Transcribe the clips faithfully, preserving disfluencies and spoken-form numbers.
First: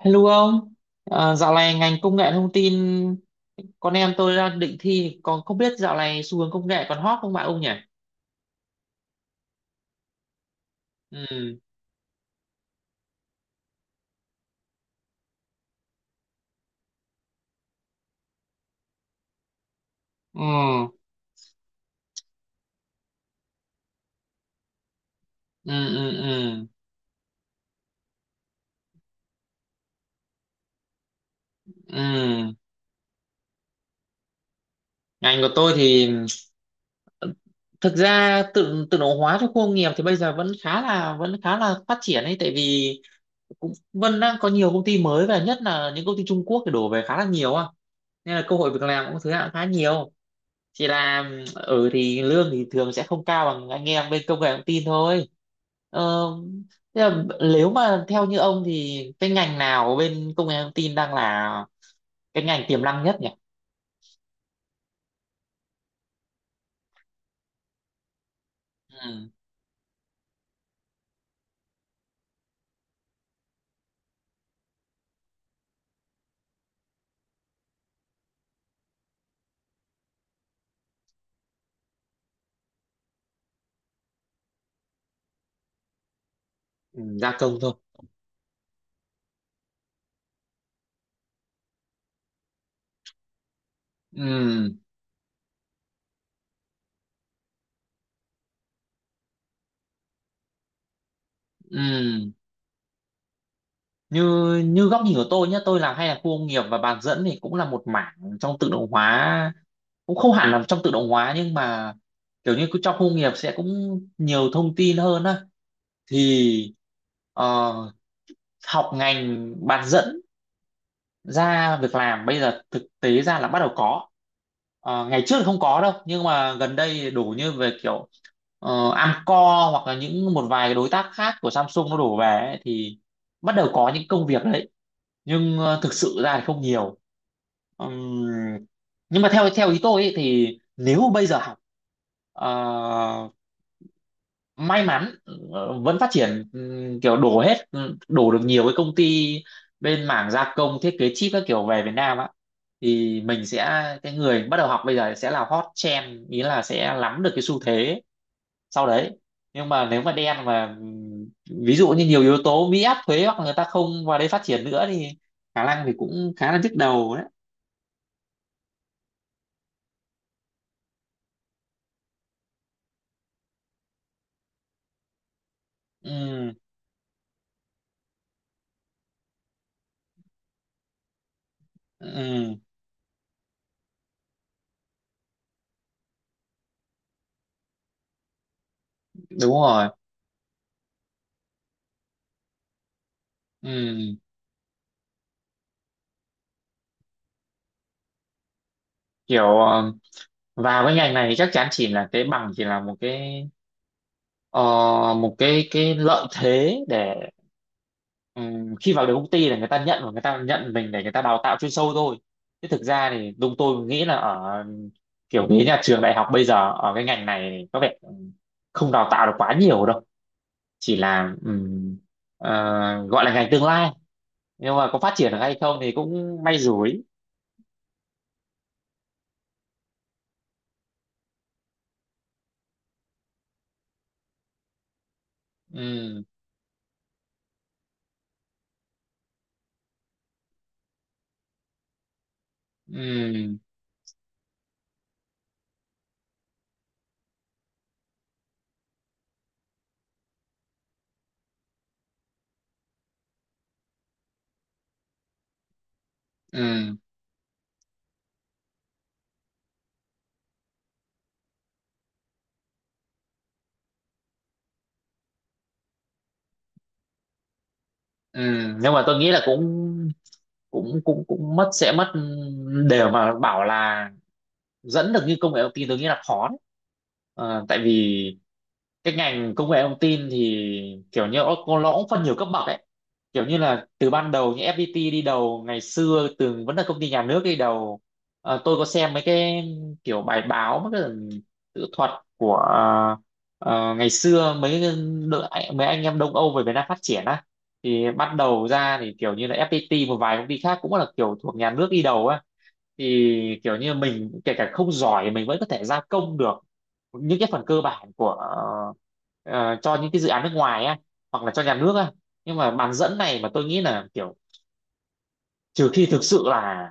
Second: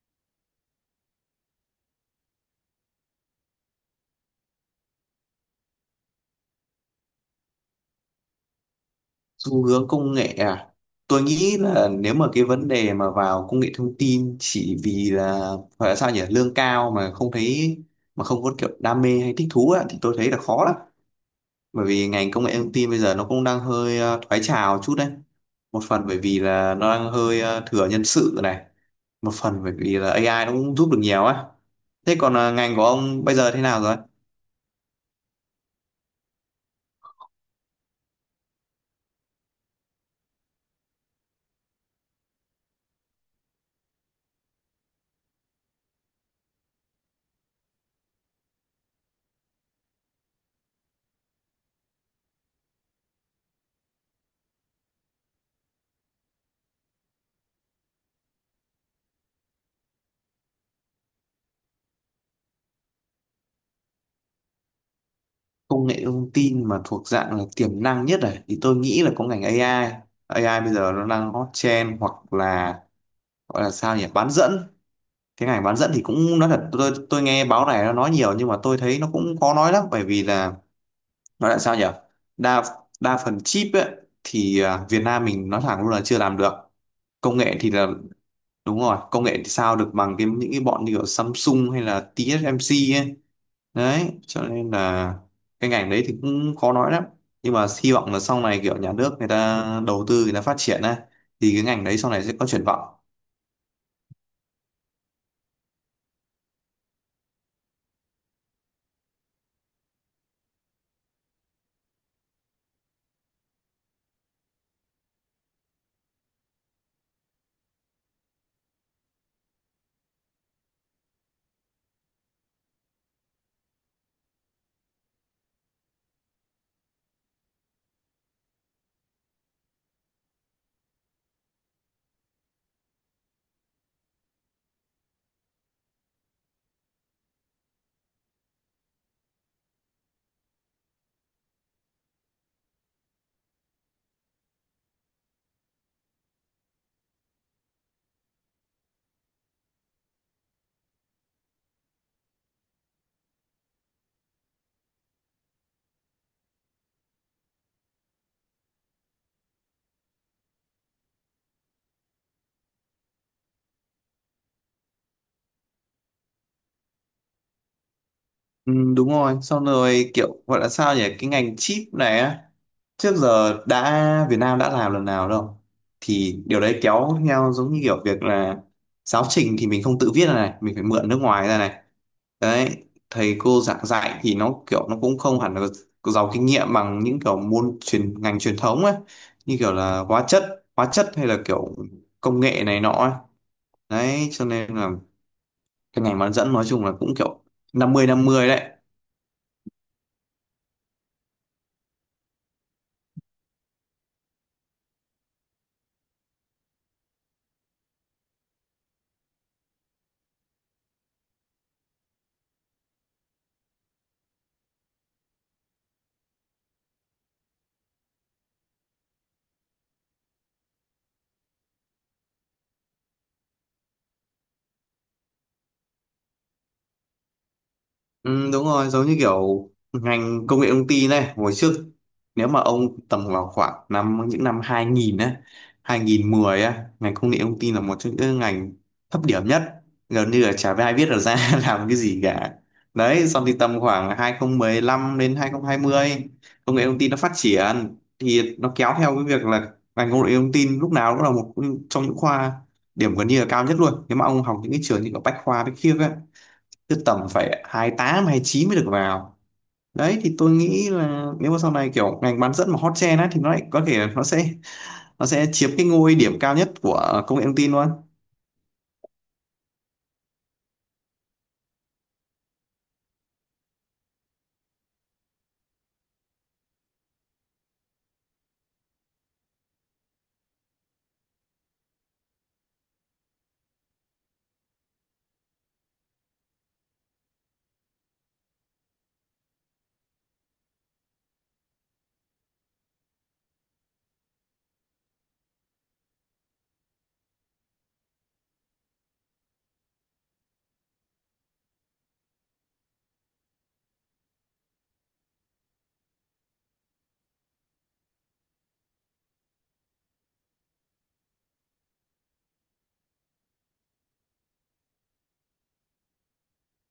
Hello ông. À, dạo này ngành công nghệ thông tin con em tôi đang định thi, còn không biết dạo này xu hướng công nghệ còn hot không bạn ông nhỉ? Xu hướng công nghệ à? Tôi nghĩ Ừ, là nếu mà cái vấn đề mà vào công nghệ thông tin chỉ vì là, gọi là sao nhỉ, lương cao mà không thấy, mà không có kiểu đam mê hay thích thú á, thì tôi thấy là ừ, khó lắm. Bởi vì ngành công nghệ thông tin bây giờ nó cũng đang hơi ờ, thoái trào chút đấy. ừ, Một phần ừ, bởi vì ừ, là nó đang hơi ờ, thừa nhân sự này, một phần bởi vì là a i nó cũng giúp được nhiều á. Thế còn ờ, ừ. ngành của ông bây giờ thế nào rồi? Ngành của tôi thì thực ra tự tự động hóa trong khu công nghiệp thì bây giờ vẫn khá là vẫn khá là phát triển ấy, tại vì cũng vẫn đang có nhiều công ty mới, và nhất là những công ty Trung Quốc thì đổ về khá là nhiều á, nên là cơ hội việc làm cũng thứ hạng khá nhiều. Chỉ là ở thì lương thì thường sẽ không cao bằng anh em bên công nghệ thông tin thôi. ờ, Thế là nếu mà theo như ông thì cái ngành nào bên công nghệ thông tin đang là cái ngành tiềm năng nhất nhỉ? Công nghệ thông tin mà thuộc dạng là tiềm năng nhất này thì tôi nghĩ là có Ừ. ngành a i. a i bây giờ nó đang hot trend, hoặc là, gọi là sao nhỉ, bán dẫn. Cái ngành bán dẫn thì cũng nói thật, tôi tôi nghe báo này nó nói nhiều nhưng mà tôi thấy nó cũng khó nói lắm, bởi vì là, nói là sao nhỉ, đa đa phần chip ấy, thì à, Việt Nam mình nói thẳng luôn là chưa làm được Ừ, gia công nghệ công thì thôi. là, đúng rồi, công nghệ thì sao được bằng cái những cái bọn như kiểu Samsung hay là tê ét em xê ấy. Đấy cho nên Ừ, là cái ngành đấy thì cũng khó nói lắm, nhưng mà hy vọng là sau này kiểu nhà nước người ta đầu tư, người ta phát triển á, thì cái ngành đấy sau này ừ. sẽ có triển vọng. Như như góc nhìn của tôi nhé, tôi làm hay là khu công nghiệp và bán dẫn thì cũng là một mảng trong tự động hóa, cũng không hẳn là trong tự động hóa nhưng mà kiểu như cứ trong khu công nghiệp sẽ cũng nhiều thông tin hơn á. Thì ờ, học ngành bán dẫn ra việc làm bây giờ thực tế ra là bắt đầu có. Ờ, ngày trước thì không có đâu nhưng mà gần đây đổ như về kiểu ờ, Amcor hoặc là những một vài đối tác khác của Samsung nó đổ về ấy, thì bắt đầu có những công việc đấy, nhưng ờ, thực sự ra thì không nhiều. Ừm, nhưng mà theo theo ý tôi ấy, thì nếu bây giờ học, ờ, may mắn, ờ, vẫn phát triển, ừm, kiểu đổ hết, ừ, đổ được nhiều cái công ty bên mảng gia công thiết kế chip các kiểu về Việt Nam á, thì mình sẽ, cái người bắt đầu học bây giờ sẽ là hot trend, ý là sẽ nắm được cái xu thế sau đấy. Nhưng mà nếu mà đen mà ừm, ví dụ như nhiều yếu tố Mỹ áp thuế hoặc người ta không vào đây phát triển nữa thì khả năng thì cũng khá là nhức đầu đấy. Ừ, đúng rồi, xong rồi kiểu gọi là sao nhỉ, cái ngành chip này á, trước giờ đã Việt Nam đã làm lần nào đâu. Thì Ừm, điều đấy kéo theo giống như kiểu việc là giáo trình thì mình không tự viết ra này, mình phải mượn nước ngoài ra này. ừm, Đấy, thầy cô giảng dạy thì nó kiểu nó cũng không hẳn là giàu kinh nghiệm bằng những kiểu môn truyền ngành truyền thống ấy, đúng như kiểu rồi. là hóa chất, hóa chất hay là kiểu công nghệ này nọ ấy. Ừm, Đấy cho nên là cái ngành bán dẫn nói chung là cũng kiểu năm mươi năm mươi đấy. kiểu ờ, vào cái ngành này chắc chắn chỉ là cái bằng chỉ là một cái, ờ, một cái cái lợi thế để, ừm, khi vào được công ty là người ta nhận, và người ta nhận mình để người ta đào tạo chuyên sâu thôi. Chứ thực ra thì đúng, tôi nghĩ là ở kiểu cái nhà trường đại học bây giờ ở cái ngành này thì có vẻ ừm, không đào tạo được quá nhiều đâu. Chỉ là ừm, ờ, gọi là ngành tương lai, nhưng mà có phát triển được hay không thì cũng may rủi. Ừ, đúng rồi, giống như kiểu ngành công nghệ thông tin này, hồi trước nếu mà ông tầm vào khoảng năm những năm hai nghìn á, Ừm, hai nghìn không trăm mười á, ngành công nghệ thông tin là một trong những ngành thấp điểm nhất, gần như là chả ai biết là ra làm cái gì cả. Đấy, xong thì ừm, tầm khoảng hai không một lăm đến hai không hai không, công nghệ thông tin nó phát triển thì nó kéo theo cái việc là ngành công nghệ thông tin lúc nào cũng là một trong những khoa điểm gần như là cao nhất luôn. Nếu mà ông học những cái trường như ở Bách Khoa, Bách Khiếp ấy ừm, cứ tầm phải hai tám, chín mới được vào. Đấy thì tôi nghĩ là nếu mà sau này kiểu ngành bán dẫn mà hot trend á thì nó lại có thể nó sẽ nó sẽ chiếm cái ngôi điểm cao nhất của công nghệ thông tin luôn. ừm. nhưng mà tôi nghĩ là cũng cũng cũng cũng mất, sẽ mất ừ, đều mà bảo là dẫn được như công nghệ thông tin tôi nghĩ là khó đấy. Ờ, tại vì cái ngành công nghệ thông tin thì kiểu như nó, nó cũng phân nhiều cấp bậc ấy, kiểu như là từ ban đầu như ép pi ti đi đầu, ngày xưa từng vẫn là công ty nhà nước đi đầu. Ờ, tôi có xem mấy cái kiểu bài báo, mấy cái tự thuật của, ờ, ngày xưa mấy cái đội, mấy anh em Đông Âu về Việt Nam phát triển á, thì bắt đầu ra thì kiểu như là ép pê tê, một vài công ty khác cũng là kiểu thuộc nhà nước đi đầu á, thì kiểu như mình kể cả không giỏi mình vẫn có thể gia công được những cái phần cơ bản của, ờ, cho những cái dự án nước ngoài á, hoặc là cho nhà nước á. Nhưng mà bán dẫn này mà tôi nghĩ là kiểu trừ khi thực sự là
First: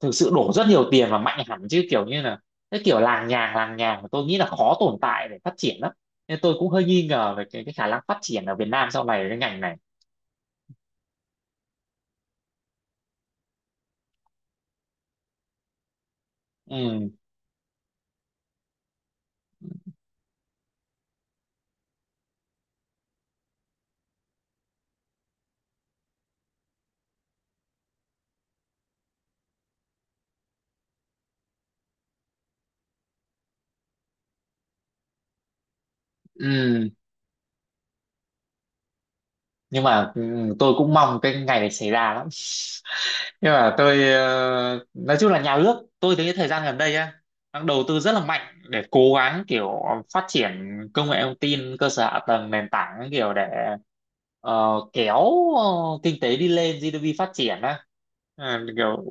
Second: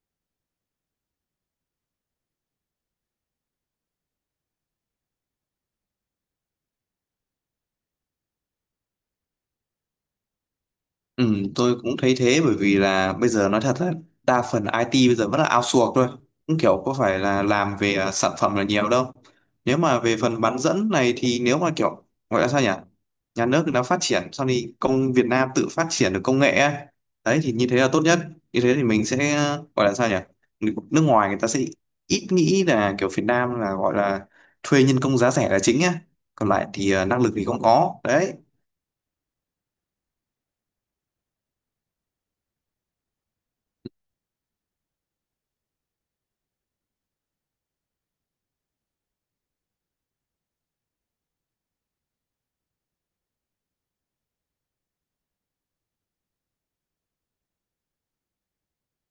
thực sự đổ rất nhiều tiền và mạnh hẳn, chứ kiểu như là cái kiểu làng nhàng làng nhàng mà tôi nghĩ là khó tồn tại để phát triển lắm. Nên tôi cũng hơi nghi ngờ về cái, cái khả năng phát triển ở Việt Nam sau này cái ngành này. Ừ, tôi cũng thấy thế bởi vì là bây giờ nói thật là đa phần i tê bây giờ vẫn là outsource thôi, cũng kiểu có Ừ. phải là làm về à, sản phẩm là nhiều đâu. Nếu mà về phần bán dẫn này thì nếu mà kiểu, gọi là sao nhỉ, nhà nước đã phát triển sau thì công Việt Nam tự phát triển được công nghệ ấy. Đấy thì như thế là tốt nhất, như thế thì mình sẽ ờ, gọi là sao nhỉ, Người- nước ngoài người ta sẽ ít nghĩ là kiểu Việt Nam là gọi là thuê nhân công giá rẻ là chính á, còn lại Ừ. thì à, năng lực thì không có đấy. Nhưng mà ừ, tôi cũng mong cái ngày này xảy ra lắm. Nhưng mà tôi ờ, nói chung là nhà nước tôi thấy thời gian gần đây á đang đầu tư rất là mạnh để cố gắng kiểu phát triển công nghệ thông tin, cơ sở hạ tầng, nền tảng, kiểu để ờ, kéo ờ, kinh tế đi lên, giê đê pê phát triển á. Ờ, kiểu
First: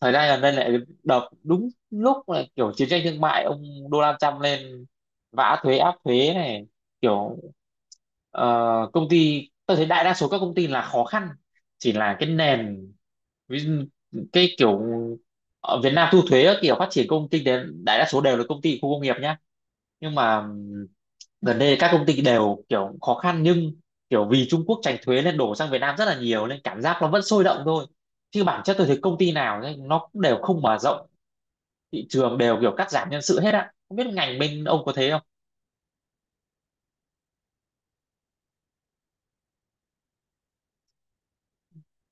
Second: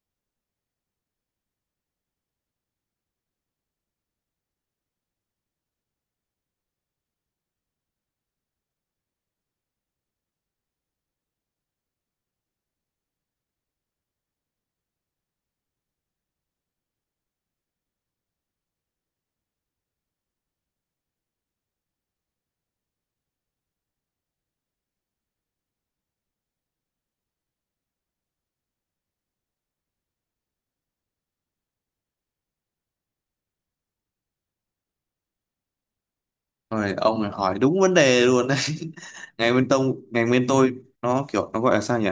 thời gian gần đây lại đập đúng lúc là kiểu chiến tranh thương mại, ông Donald Trump lên vã thuế, áp thuế này, kiểu, Ờ, công ty tôi thấy đại đa số các công ty là khó khăn. Chỉ là cái nền, ví dụ, cái kiểu ở Việt Nam thu thuế các kiểu, phát triển công ty đến đại đa số đều là công ty khu công nghiệp nhá. Nhưng mà ừm, gần đây các công ty đều kiểu khó khăn, nhưng kiểu vì Trung Quốc tránh thuế nên đổ sang Việt Nam rất là nhiều nên cảm giác nó vẫn sôi động thôi. Chứ bản chất tôi thấy công ty nào ấy, nó cũng đều không mở rộng thị trường, đều kiểu cắt giảm nhân sự hết á, không biết ngành bên ông có thế không. Rồi ông này hỏi đúng vấn đề luôn đấy. Ngành bên tông, ngành bên tôi nó kiểu nó gọi là sao nhỉ?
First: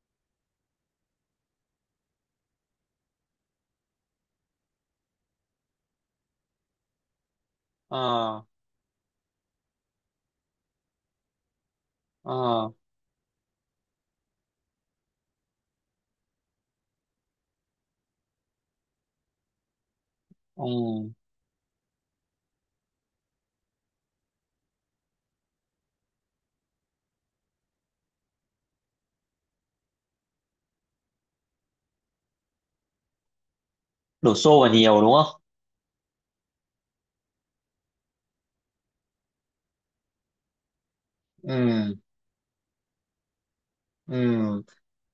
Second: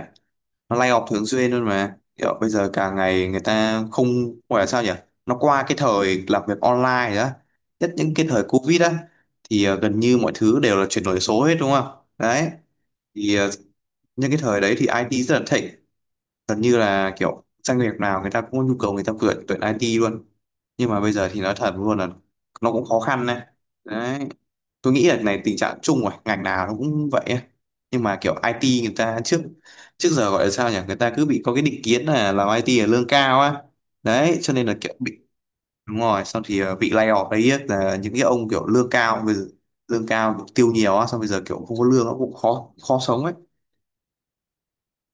Nó lay off thường xuyên luôn mà. Kiểu bây giờ cả ngày người ta không gọi là sao nhỉ? Nó qua cái thời làm việc online rồi đó. Nhất những cái Ờ. thời Covid á thì ờ, gần như mọi thứ đều là chuyển đổi số hết đúng không? Đấy. Ờ. Thì ờ, những cái thời đấy thì ai ti rất là thịnh. Gần như là kiểu doanh nghiệp nào người ta cũng có nhu cầu người ta tuyển tuyển i tê luôn. Ừ. Nhưng mà bây giờ thì nói thật luôn là nó cũng khó khăn này. Đấy, tôi nghĩ là này tình trạng chung rồi, ngành nào nó cũng vậy ấy. Nhưng mà kiểu i tê người ta trước trước giờ gọi là sao nhỉ, người ta cứ bị có cái định kiến là làm i tê là lương cao á, Đổ đấy cho xô nên vào là kiểu nhiều đúng bị không. đúng rồi xong thì ờ, bị lay off đấy ấy, là những cái ông kiểu lương cao, bây giờ lương cao kiểu tiêu nhiều á, xong bây giờ kiểu không có Ừ. lương nó cũng khó khó sống ấy. Ừ.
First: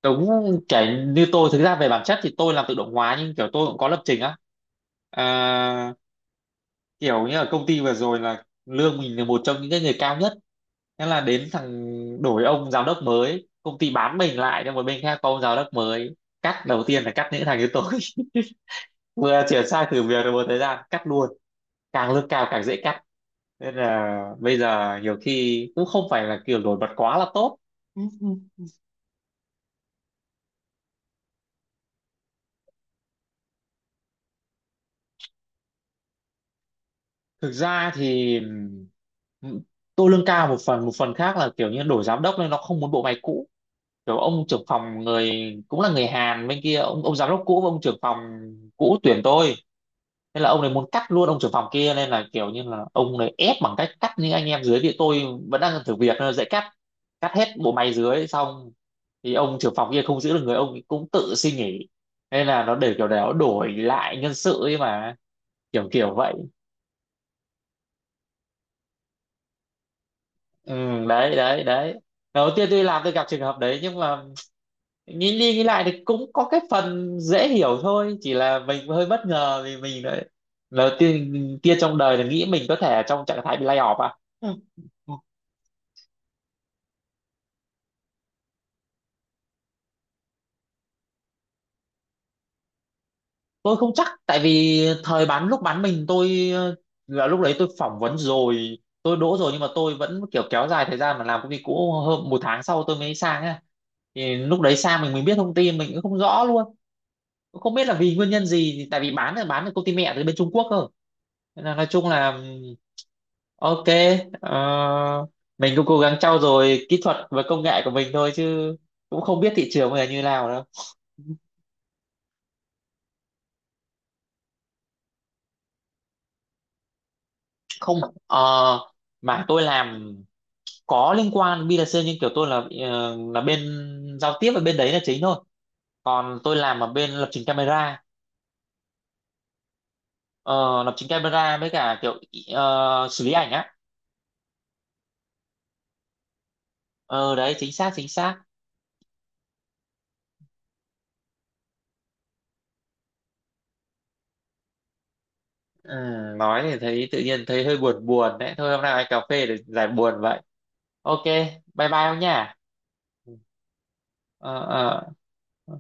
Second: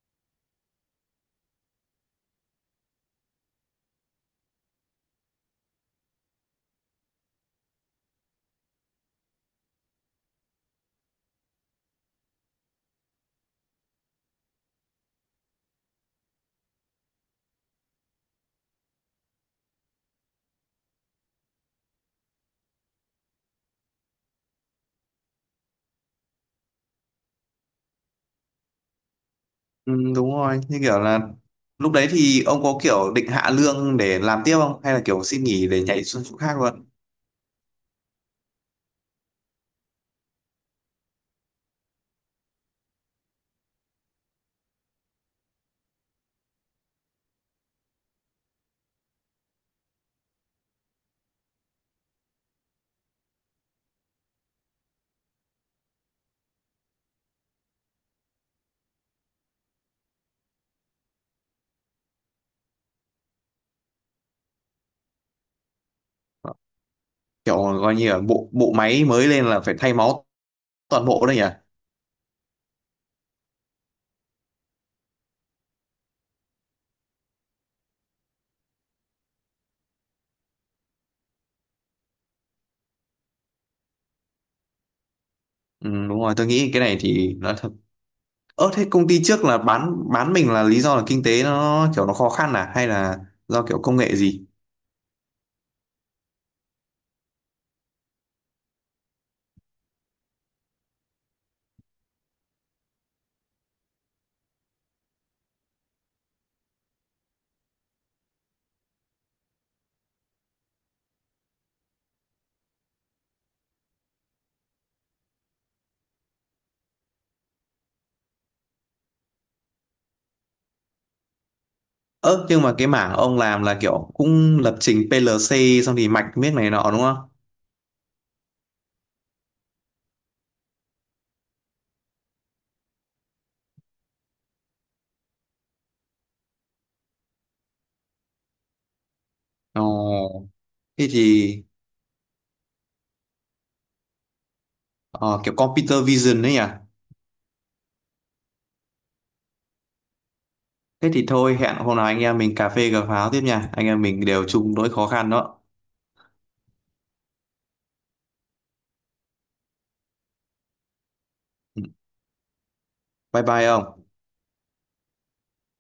Đúng. Cái như tôi thực ra về bản chất thì tôi làm tự động hóa nhưng kiểu tôi cũng có lập trình á. à, Kiểu như ở công ty vừa rồi là lương mình là một trong những cái người cao nhất. Thế là đến thằng, đổi ông giám đốc mới, công ty bán mình lại cho một bên khác, có ông giám đốc mới, cắt đầu tiên là cắt những thằng như tôi. Vừa chuyển sang thử việc được một thời gian cắt luôn. Càng lương cao càng dễ cắt, nên là bây giờ nhiều khi cũng không phải là kiểu nổi bật quá là tốt. Ừ, đúng rồi như kiểu là lúc đấy thì ông có kiểu định hạ lương để làm tiếp không hay là kiểu xin nghỉ để nhảy xuống chỗ khác luôn? Thực ra thì ừm, tôi lương cao một phần, một phần khác là kiểu như đổi giám đốc nên nó không muốn bộ máy cũ. Kiểu ông trưởng phòng người, cũng là người Hàn bên kia, ông ông giám đốc cũ và ông trưởng phòng cũ tuyển tôi, nên là ông này muốn cắt luôn ông trưởng phòng kia, nên là kiểu như là ông này ép bằng cách cắt những anh em dưới, thì tôi vẫn đang thử việc nên là dễ cắt. Cắt hết bộ máy dưới xong thì ông trưởng phòng kia không giữ được người, ông ấy cũng tự xin nghỉ. Nên là nó để kiểu để nó đổi lại nhân sự ấy mà, kiểu kiểu vậy. Kiểu coi như là bộ bộ máy mới lên là phải thay máu Ừ, toàn bộ đấy đấy nhỉ? đấy đấy. Đầu tiên tôi làm tôi gặp trường hợp đấy, nhưng mà nghĩ đi nghĩ lại thì cũng có cái phần dễ hiểu thôi, chỉ là mình hơi bất ngờ vì mình đấy, đầu tiên kia trong đời là nghĩ mình có thể trong trạng thái bị lay off à. Ừ. Ừ, đúng rồi tôi nghĩ cái này thì nói thật. Ơ thế công ty trước là bán bán mình là lý do là kinh tế nó kiểu nó khó khăn à hay là do Tôi kiểu không công chắc, nghệ tại gì? vì thời bán, lúc bán mình tôi ờ, là lúc đấy tôi phỏng vấn rồi, tôi đỗ rồi nhưng mà tôi vẫn kiểu kéo dài thời gian mà làm công ty cũ hơn một tháng sau tôi mới sang á, thì lúc đấy sang mình mình biết thông tin mình cũng không rõ luôn. Cũng không biết là vì nguyên nhân gì, thì tại vì bán là bán được công ty mẹ từ bên Trung Quốc cơ. Nên là nói chung là ừm, ok, ờ, mình cũng cố gắng trau dồi kỹ thuật và công nghệ của mình thôi, chứ cũng không biết thị trường bây giờ như nào đâu. Ơ nhưng mà cái mảng ông làm là kiểu cũng lập trình pê lờ xê xong thì mạch miếc này nọ đúng không? Không. ờ, mà tôi làm có liên quan bê hai xê, nhưng kiểu tôi là ờ, là bên giao tiếp, và bên đấy là chính thôi, còn tôi làm ở bên lập trình camera. Ồ, Ờ, lập thế trình thì camera với cả kiểu ờ, xử lý ảnh á. ờ, kiểu computer vision đấy nhỉ. Ờ đấy, chính xác chính xác. Thế thì thôi, hẹn hôm nào anh em mình cà phê cà pháo tiếp nha, anh em mình đều chung nỗi khó khăn đó. Ừ, nói thì thấy tự nhiên thấy hơi buồn buồn đấy. Thôi hôm nào anh cà phê để giải buồn vậy. Ok, Ừ, bye bye ông nha. bye bye ông. Ờ ờ. Ờ.